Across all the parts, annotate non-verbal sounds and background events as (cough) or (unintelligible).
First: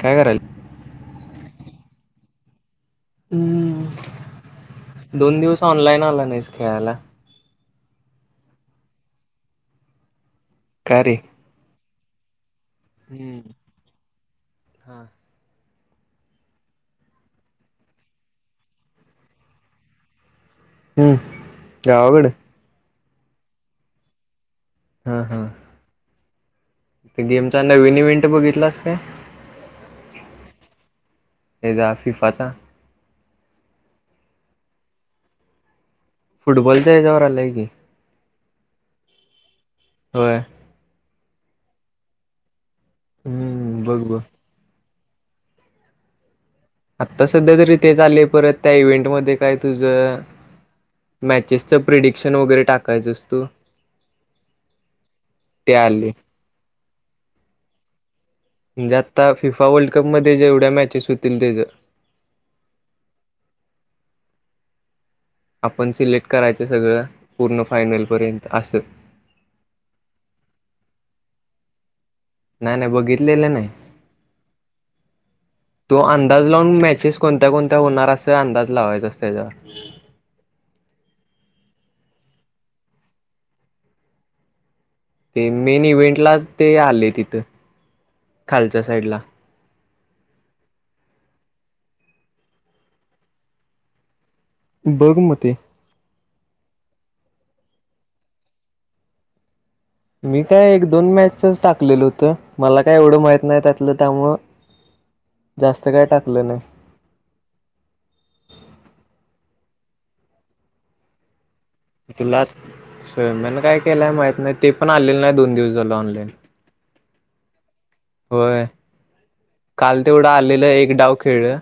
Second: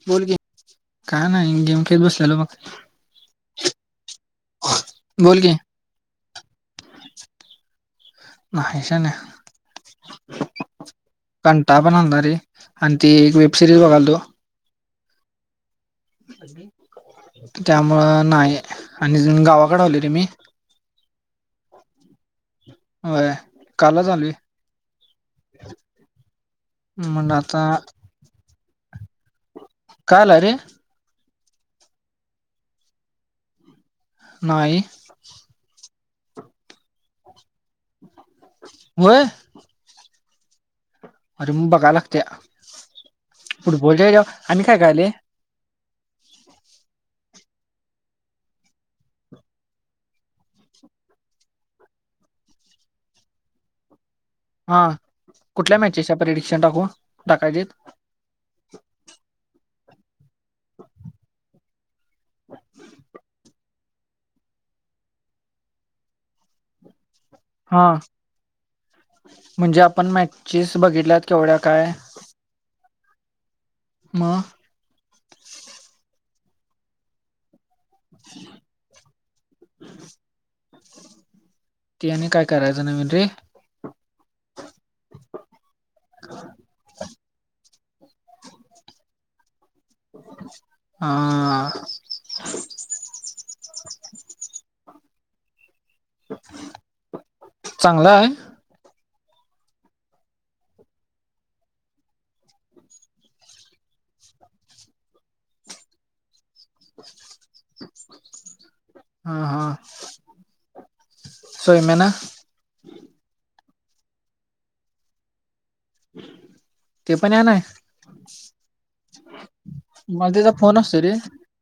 काय बोल कि करायल काय नाही गेम खेळेत बसलेलो बघ हम्म बोल दोन की दिवस ऑनलाईन आला नाहीस खेळायला. नाही शान्या नाही काय रे कंटाळा पण आलता रे आणि ति एक हम्म वेबसिरीज बघालतो. (inaudible) त्यामुळं नाही आणि गावाकडे आलोय रे मी. हम्म गावाकडं. होय कालच आलोय. हा हा. म्हणलं गेमचा आता नवीन इव्हेंट बघितलास काय काल रे हे जा फिफाचा. नाही. फुटबॉलच्या हेजावर आलाय की व्हय. होय. अरे मग बघायला लागत्या हम्म फुटबॉल बघ च्या बघ हेजाव आणि काय काय आलय. (inaudible) आता सध्या तरी ते चाले परत त्या इव्हेंट म काय तुझ मॅचेसचं प्रिडिक्शन वगैरे टाकायचंस तू. हा ते कुठल्या आले मॅचेच्या परिडिक्शन टाकू टाकायचीत म्हणजे आता फिफा वर्ल्ड कप मध्ये जेवढ्या मॅचेस होतील त्याच (inaudible) आपण सिलेक्ट करायचं सगळं. पूर्ण हा फायनलपर्यंत असं म्हणजे आपण मॅचेस बघितल्यात केवढ्या काय. आणि बघितलेलं नाही म? तो अंदाज लावून मॅचेस कोणत्या कोणत्या होणार असं अंदाज लावायचा अस त्याच्यावर ती आणि काय करायचं नवीन रे ते मेन इव्हेंटलाच ते आलय तिथं खालच्या साईडला हां. बघ म ते चांगला आहे. मी काय एक दोन मॅचच टाकलेलं हुतं मला काय एवढं माहित नाही त्यातलं त्यामुळ जास्त काय टाकलं नाही हा हा. सौम्यानं तुला काय केलंय माहित नाही ते पण आलेलं नाही दोन दिवस ला ऑनलाईन. ते पण ये ना होय काल मला तेवढं त्याचा आलेलं फोन एक असतो रे डाव खेळं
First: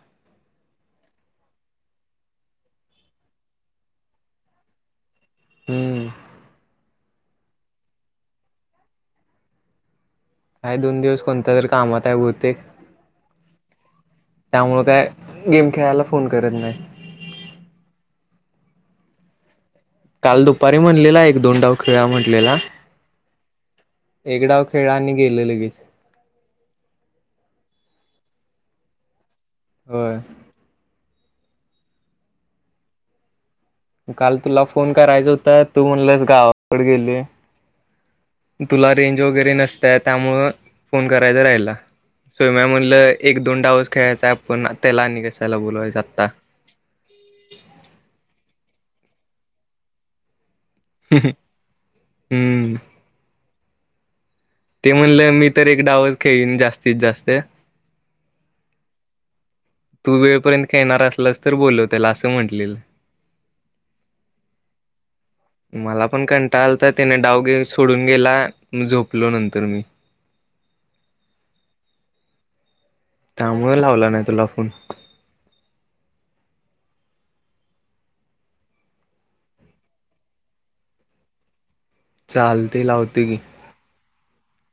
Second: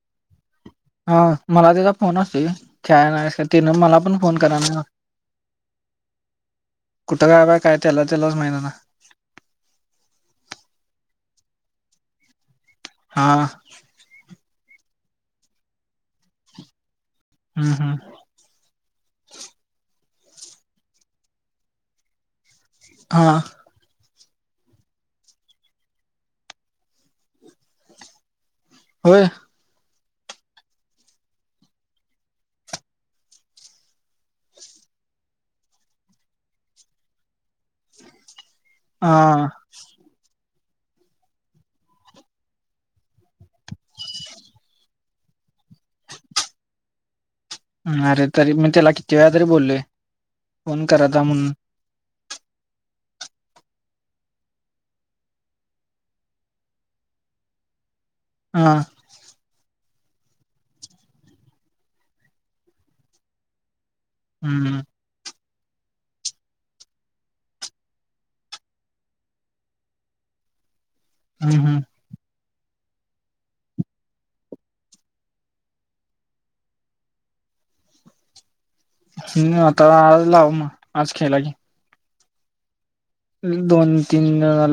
हा मला तझा फोन असतूय खेळाय येणार हायस काय तिन मला पण फोन कराय नाय हम्म. कुठं काय बा काय त्याला त्यालाच माहित आता काय दोन दिवस कोणत्या तरी कामात आहे बहुतेक हा त्यामुळ काय गेम खेळायला फोन करत नाही. हम्म हम्म. काल दुपारी म्हणलेला एक दोन डाव खेळूया म्हटलेला हा. एकडाव खेळं आणि गेलं लगीच. होय होय. काल तुला फोन करायचा हुता, तू म्हणलंस गावाकड गेलोय. तुला हा रेंज वगैरे नसत्या, त्यामुळं फोन करायचा राहिला. सोम्या म्हणल, अ एक दोन डावच खेळायचय आपण त्याला आणि कशाला बोलवायच आता. (inaudible) अरे तरी मी तेला, किती वेळा तरी बोललोय फोन करत जा म्हणून? हूमम. ते म्हणलं, मी तर एक डावच खेळीन जास्तीत जास्त हा. तू वेळपर्यंत खेळणार असलास तर, बोलव त्याला आसं म्हणटलेल. हम्म. हम्म. मला पण कंटाळा आलता तेनं डाव घेऊन. सोडून गेला झोपलो नंतर मी. हम्म. हम्म. त्यामुळ लावला नाही तुला फोन. हम् आता आज लाव मग आज खेळला की. चालते लावतो. दोन तीन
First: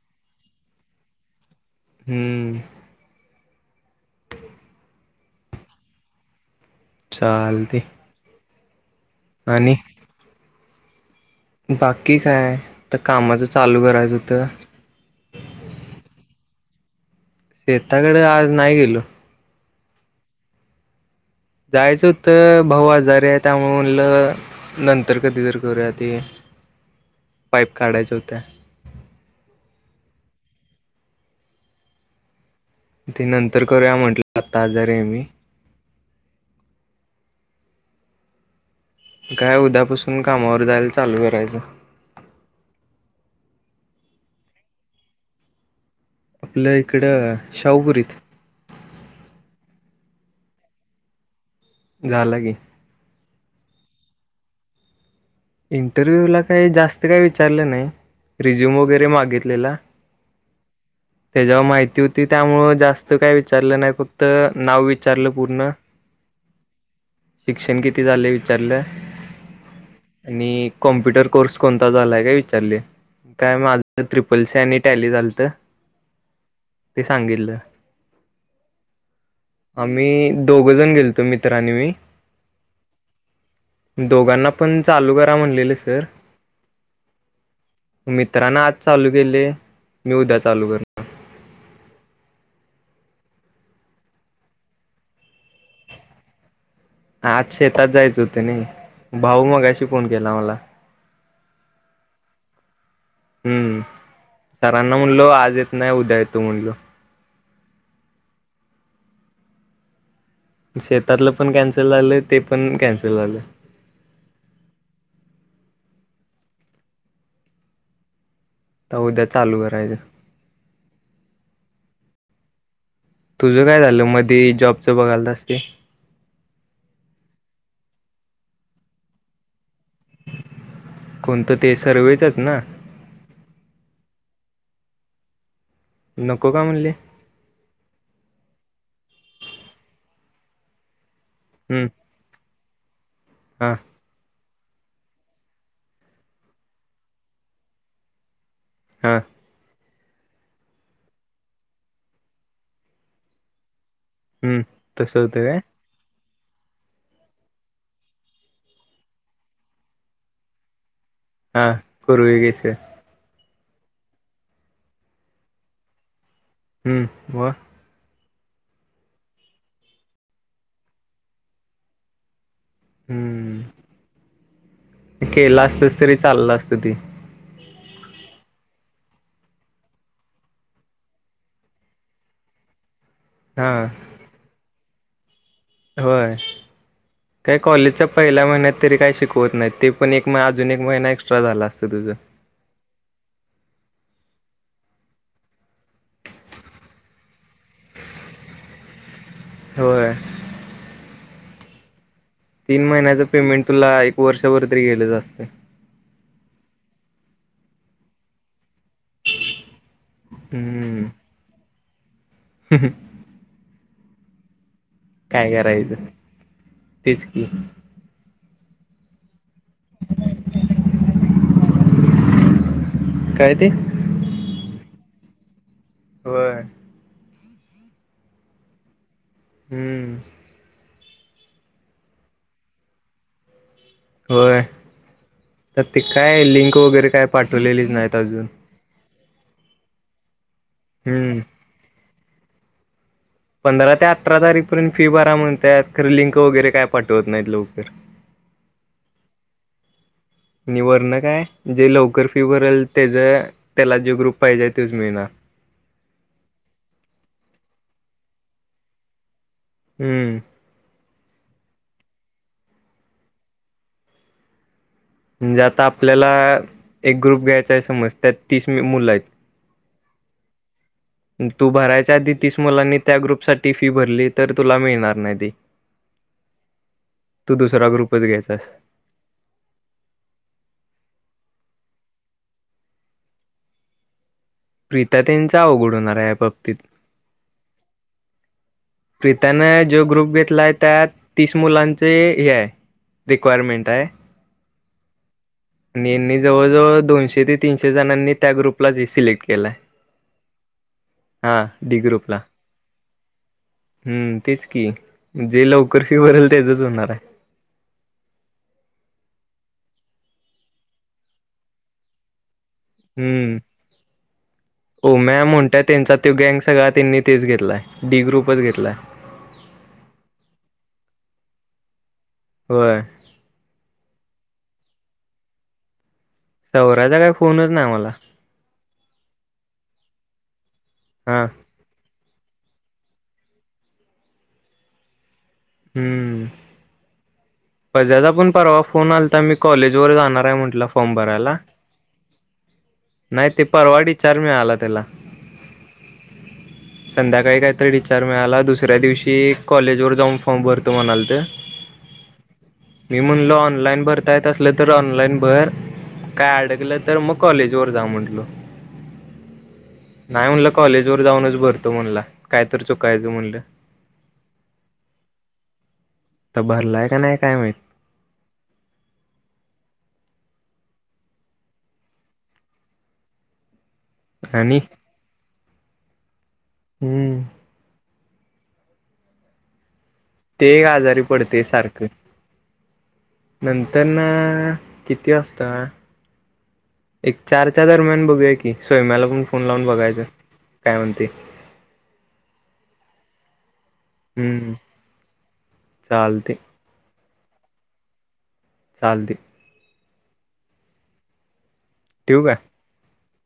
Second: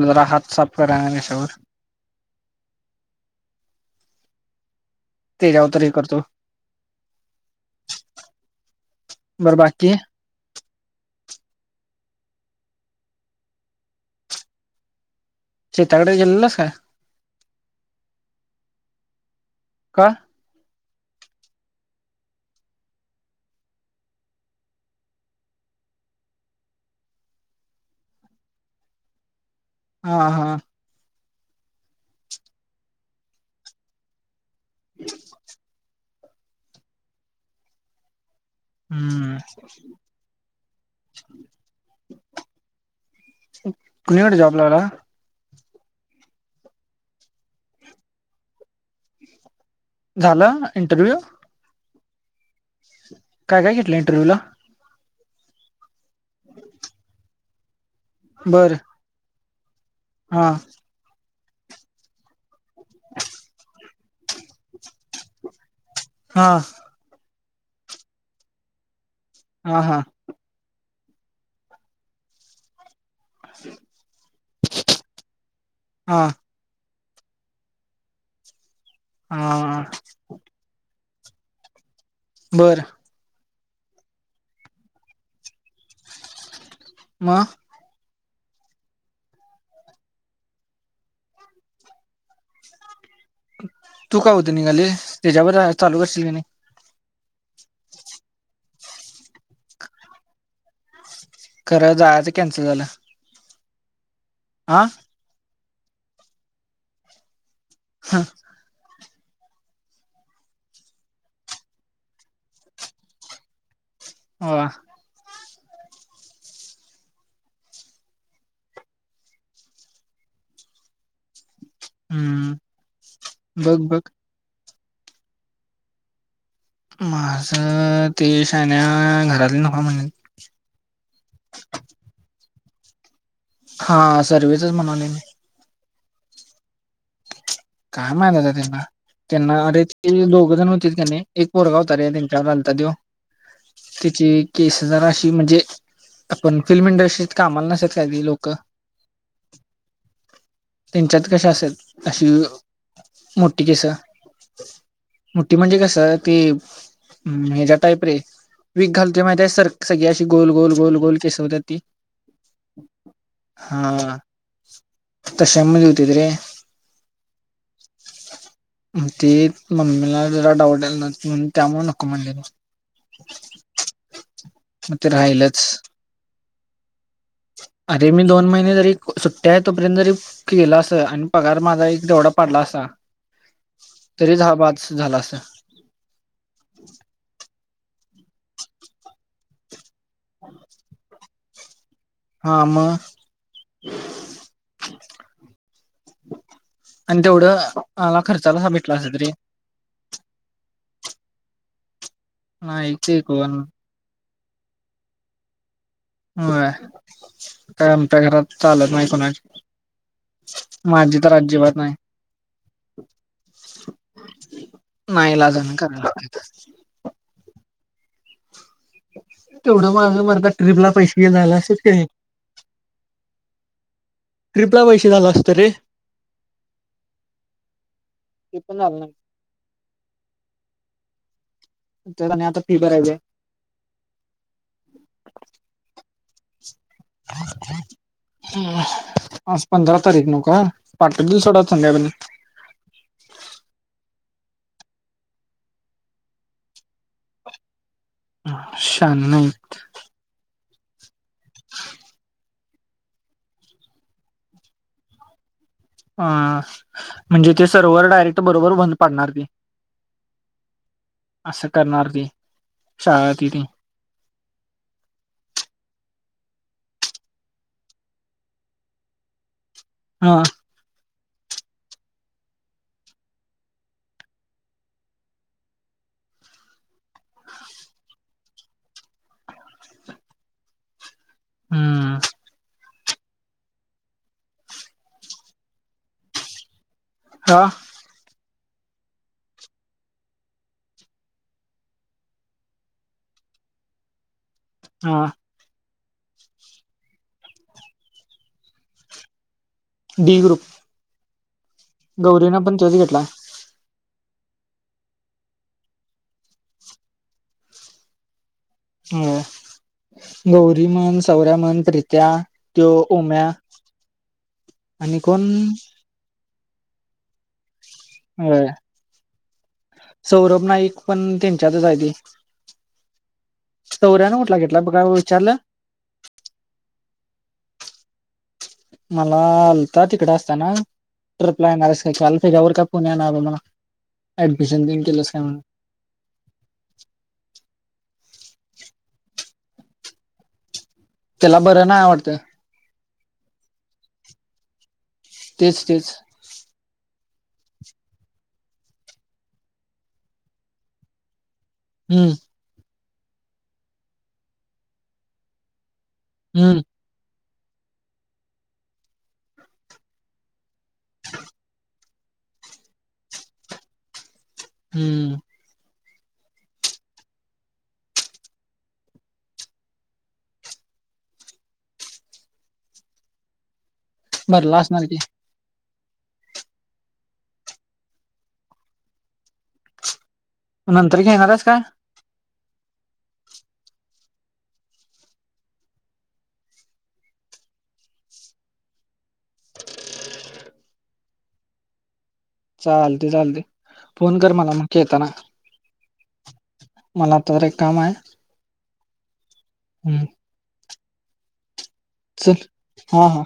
जरा हात साफ करा याच्यावर. हम्म. त्याच्यावर तरी हे करतो. चालते. बर आणि बाकी. बाकी काय तर कामाचं चालू करायचं हुतं. शेताकड गेलेलास काय. शेताकड आज नाही गेलो. का? जायचं होत भाऊ आजारी आहे त्यामुळे म्हणलं नंतर कधी तर करूया ते. (inaudible) पाईप काढायचं होतं. हा हा. ते नंतर करूया म्हंटलं आता आजारी आहे मी. हम्म काय उद्यापासून कामावर जायला चालू करायचं. कुणीकडे जॉब लागला? आपलं इकडं शाहुपुरीत. झालं इंटरव्ह्यू? झाला की. काय काय घेतलं इंटरव्ह्यू ला? इंटरव्ह्यू ला काही जास्त काही विचारलं नाही, रिझ्यूम वगैरे मागितलेला. हा. त्याच्यावर माहिती होती त्यामुळ जास्त काय विचारलं नाही, फक्त नाव विचारलं पूर्ण. हां. शिक्षण किती झाले? विचारलं. हा हा. आणि कॉम्प्युटर कोर्स कोणता झालाय काय विचारले. काय माझं ट्रिपल्स आणि टॅली झालत. हां ते सांगितलं. हां आम्ही दोघं जण गेलतो. मित्र आणि मी. बरं. दोघांना पण चालू करा म्हणलेलं सर. मग? मित्रांन आज चालू केले, मी उद्या चालू करणार. तू काय होतं निघाले त्याच्यावर चालू करशील की नाही? आज शेतात जायच होते नाही भाऊ मगाशी फोन केला मला खरं जायचं तर कॅन्सल झालं. हम्म हा सरांना म्हणलो आज येत नाही उद्या येतो म्हणलो. हा. शेतातलं पण कॅन्सल झालं ते पण कॅन्सल झालं. वा. तर उद्या चालू करायचं. हम्म. तुझं बघ काय बघ झालं मध्ये जॉबच बघायलतास ते? माझ ते शाण्या घरातले नका म्हणलेत. कोणतं ते सर्वेचच ना? हा सर्वे चच म्हणाले म नको का म्हणली? काय माहित आता त्यांनला त्यांना अरे ते दोघ जण होती की नाही एक पोरगा हम्म होता रे त्यांच्यावर आता देव हा तिची केस जरा अशी म्हणजे आपण फिल्म इंडस्ट्रीत कामाला नसेत काय ती लोक हा. त्यांच्यात कशा असेल अशी मोठी केसं हम्म तसं होतं काय? ते हच्या टाईप रे वीक घालत माहिती सर सगळी अशी गोल गोल गोल गोल केस होत्या हा ती कुरळी केस. हा तशा मध्ये होती रे. हम्म ब म ते मम्मीला जरा डाऊट आलाता ल ना म्हण त्यामुळे नको म्हणलेलं मग ते हम्म राहिलच केलं असतच तरी चाललं असत ते अरे मी दोन महिने जरी सुट्ट्या आहे तोपर्यंत जरी केल अस आणि पगार माझा एक तेवढा. पडला असा हा तरीच हबाज झाला अस होय काही कॉलेजच्या पहिल्या महिन्यात तरी काही शिकवत नाही ते पण एक अजून एक महिना एक्स्ट्रा झाला अस. हा म आणि तेवढ मला खर्चाला भेटला असे तरी होय. तीन नाही ते महिन्याच कोण पेमेंट तुला एक वर्षभर तरी गेलच असत. होय काय आमच्या घरात चालत नाही कोणाची हम्म माझी तर अजिबात नाही काय नाईलाजान कराय करायचं लागतय. तेच की तेवढं माझ मरदा ट्र्रीपला पैशे जाल असत का? काय ते क (unintelligible) झालं असत रे. वय. किती झा ना (inaudible) हम्म. त्यात आणि आता फी भरायचीहाय. होय तर ते काय लिंक वगैरे काय पाठवलेलीच नाहीत अजून आज पंधरा तारीख नव का हम्म पाठवतील सोडा संध्याकाळपर्यंत (unintelligible) पंधरा ते अठरा तारीखपर्यंत फी बरा म्हणत्यात खरं लिंक वगैरे काय पाठवत नाहीत लवकर. शान नाहीत. नि वरण काय जे लवकर फीवरल तेज त्याला ज्यू ग्रुप पाहिजे त्यूच मिळणार. अ म्हणजे ते सर्वर डायरेक्ट बरोबर बंद पडणार की हम्म असं करणार ती, शाळंतली ती म्हणजे आता आपल्याला, एक ग्रुप घ्यायचा आहे समज त्यात तीस म मुलं आहेत हा तू भरायच्या आधी तीस मुलांनी त्या ग्रुपसाठी फी भरली तर तुला मिळणार नाही ती. (unintelligible) तू दुसरा ग्रुपच घ्यायचास हम्म प्रीता त्यांचं अवघड होणार आहे या बाबतीत हा प्रीतानं ज्यो ग्रुप घेतलाय त्यात तीस मुलांचे हे आहे रिक्वायरमेंट हाय हा आणि यांनी जवळजवळ दोनशे ते तीनशे जणांनी त्या ग्रुपलाच ही सिलेक्ट केलाय. D group. हा डी ग्रुपला, गौरीनं पण तोच घेतला हम्म तेच कि जे लवकर फी भरल तेजच होणार हाय ह, गौरी म्हण सौर्या म्हण प्रित्या त्यो उम्या उम्या मोन्ट्या म त्यांचा तो गँंग सगळा त्यांनी तेच घेतलाय, डी ग्रुपच होय घेतलाय सौरभ नाईक पण त्यांच्यातच आहे ती होय सौर्यानं कुटला घी बघा (unintelligible) विचारलं सौर्याचा काय फोनच नाही मला मला आलता तिकडे असताना हा ट्रपला येणारस काल त्याच्यावर का पुण्या नाय मला, ऍडमिशन देऊन केलंस काय म्हणून ज्याचा पण परवा फोन आलता मी कॉलेज वर जाणार आहे म्हटलं फॉर्म भरायला त्याला बरं नाही वाटतं नाही ते परवा डीचार मिळाला त्याला. तेच तेच संध्याकाळी कायतरी डीचार मिळाला दुसऱ्या दिवशी कॉलेज वर जाऊन फॉर्म भरतो म्हणालतं हम्म मी म्हणलो ऑनलाईन भरता येत असलं तर ऑनलाईन भर, काय हम्म अडकलं तर मग कॉलेजवर जाऊ म्हटंलो नाही म्हणलं कॉलेज वर जाऊनच भरतो म्हणला, काय तर चुकायचं म्हणलं हम्म तर भरलाय का नाही काय माहित? आणि भरला असणार की. हम्म ते नंतर आजारी घेणारच पडते काय सारखं नंतर ना किती वाजता एक चारच्या दरम्यान बघूया की, स्वैम्याला पण फोन लावून बघायचं काय म्हणते चालते चालते, फोन कर मला हम्म मग येताना चालते. मला तर एक काम आहे चालते. हम्म ठेवू काय? चल हा हा.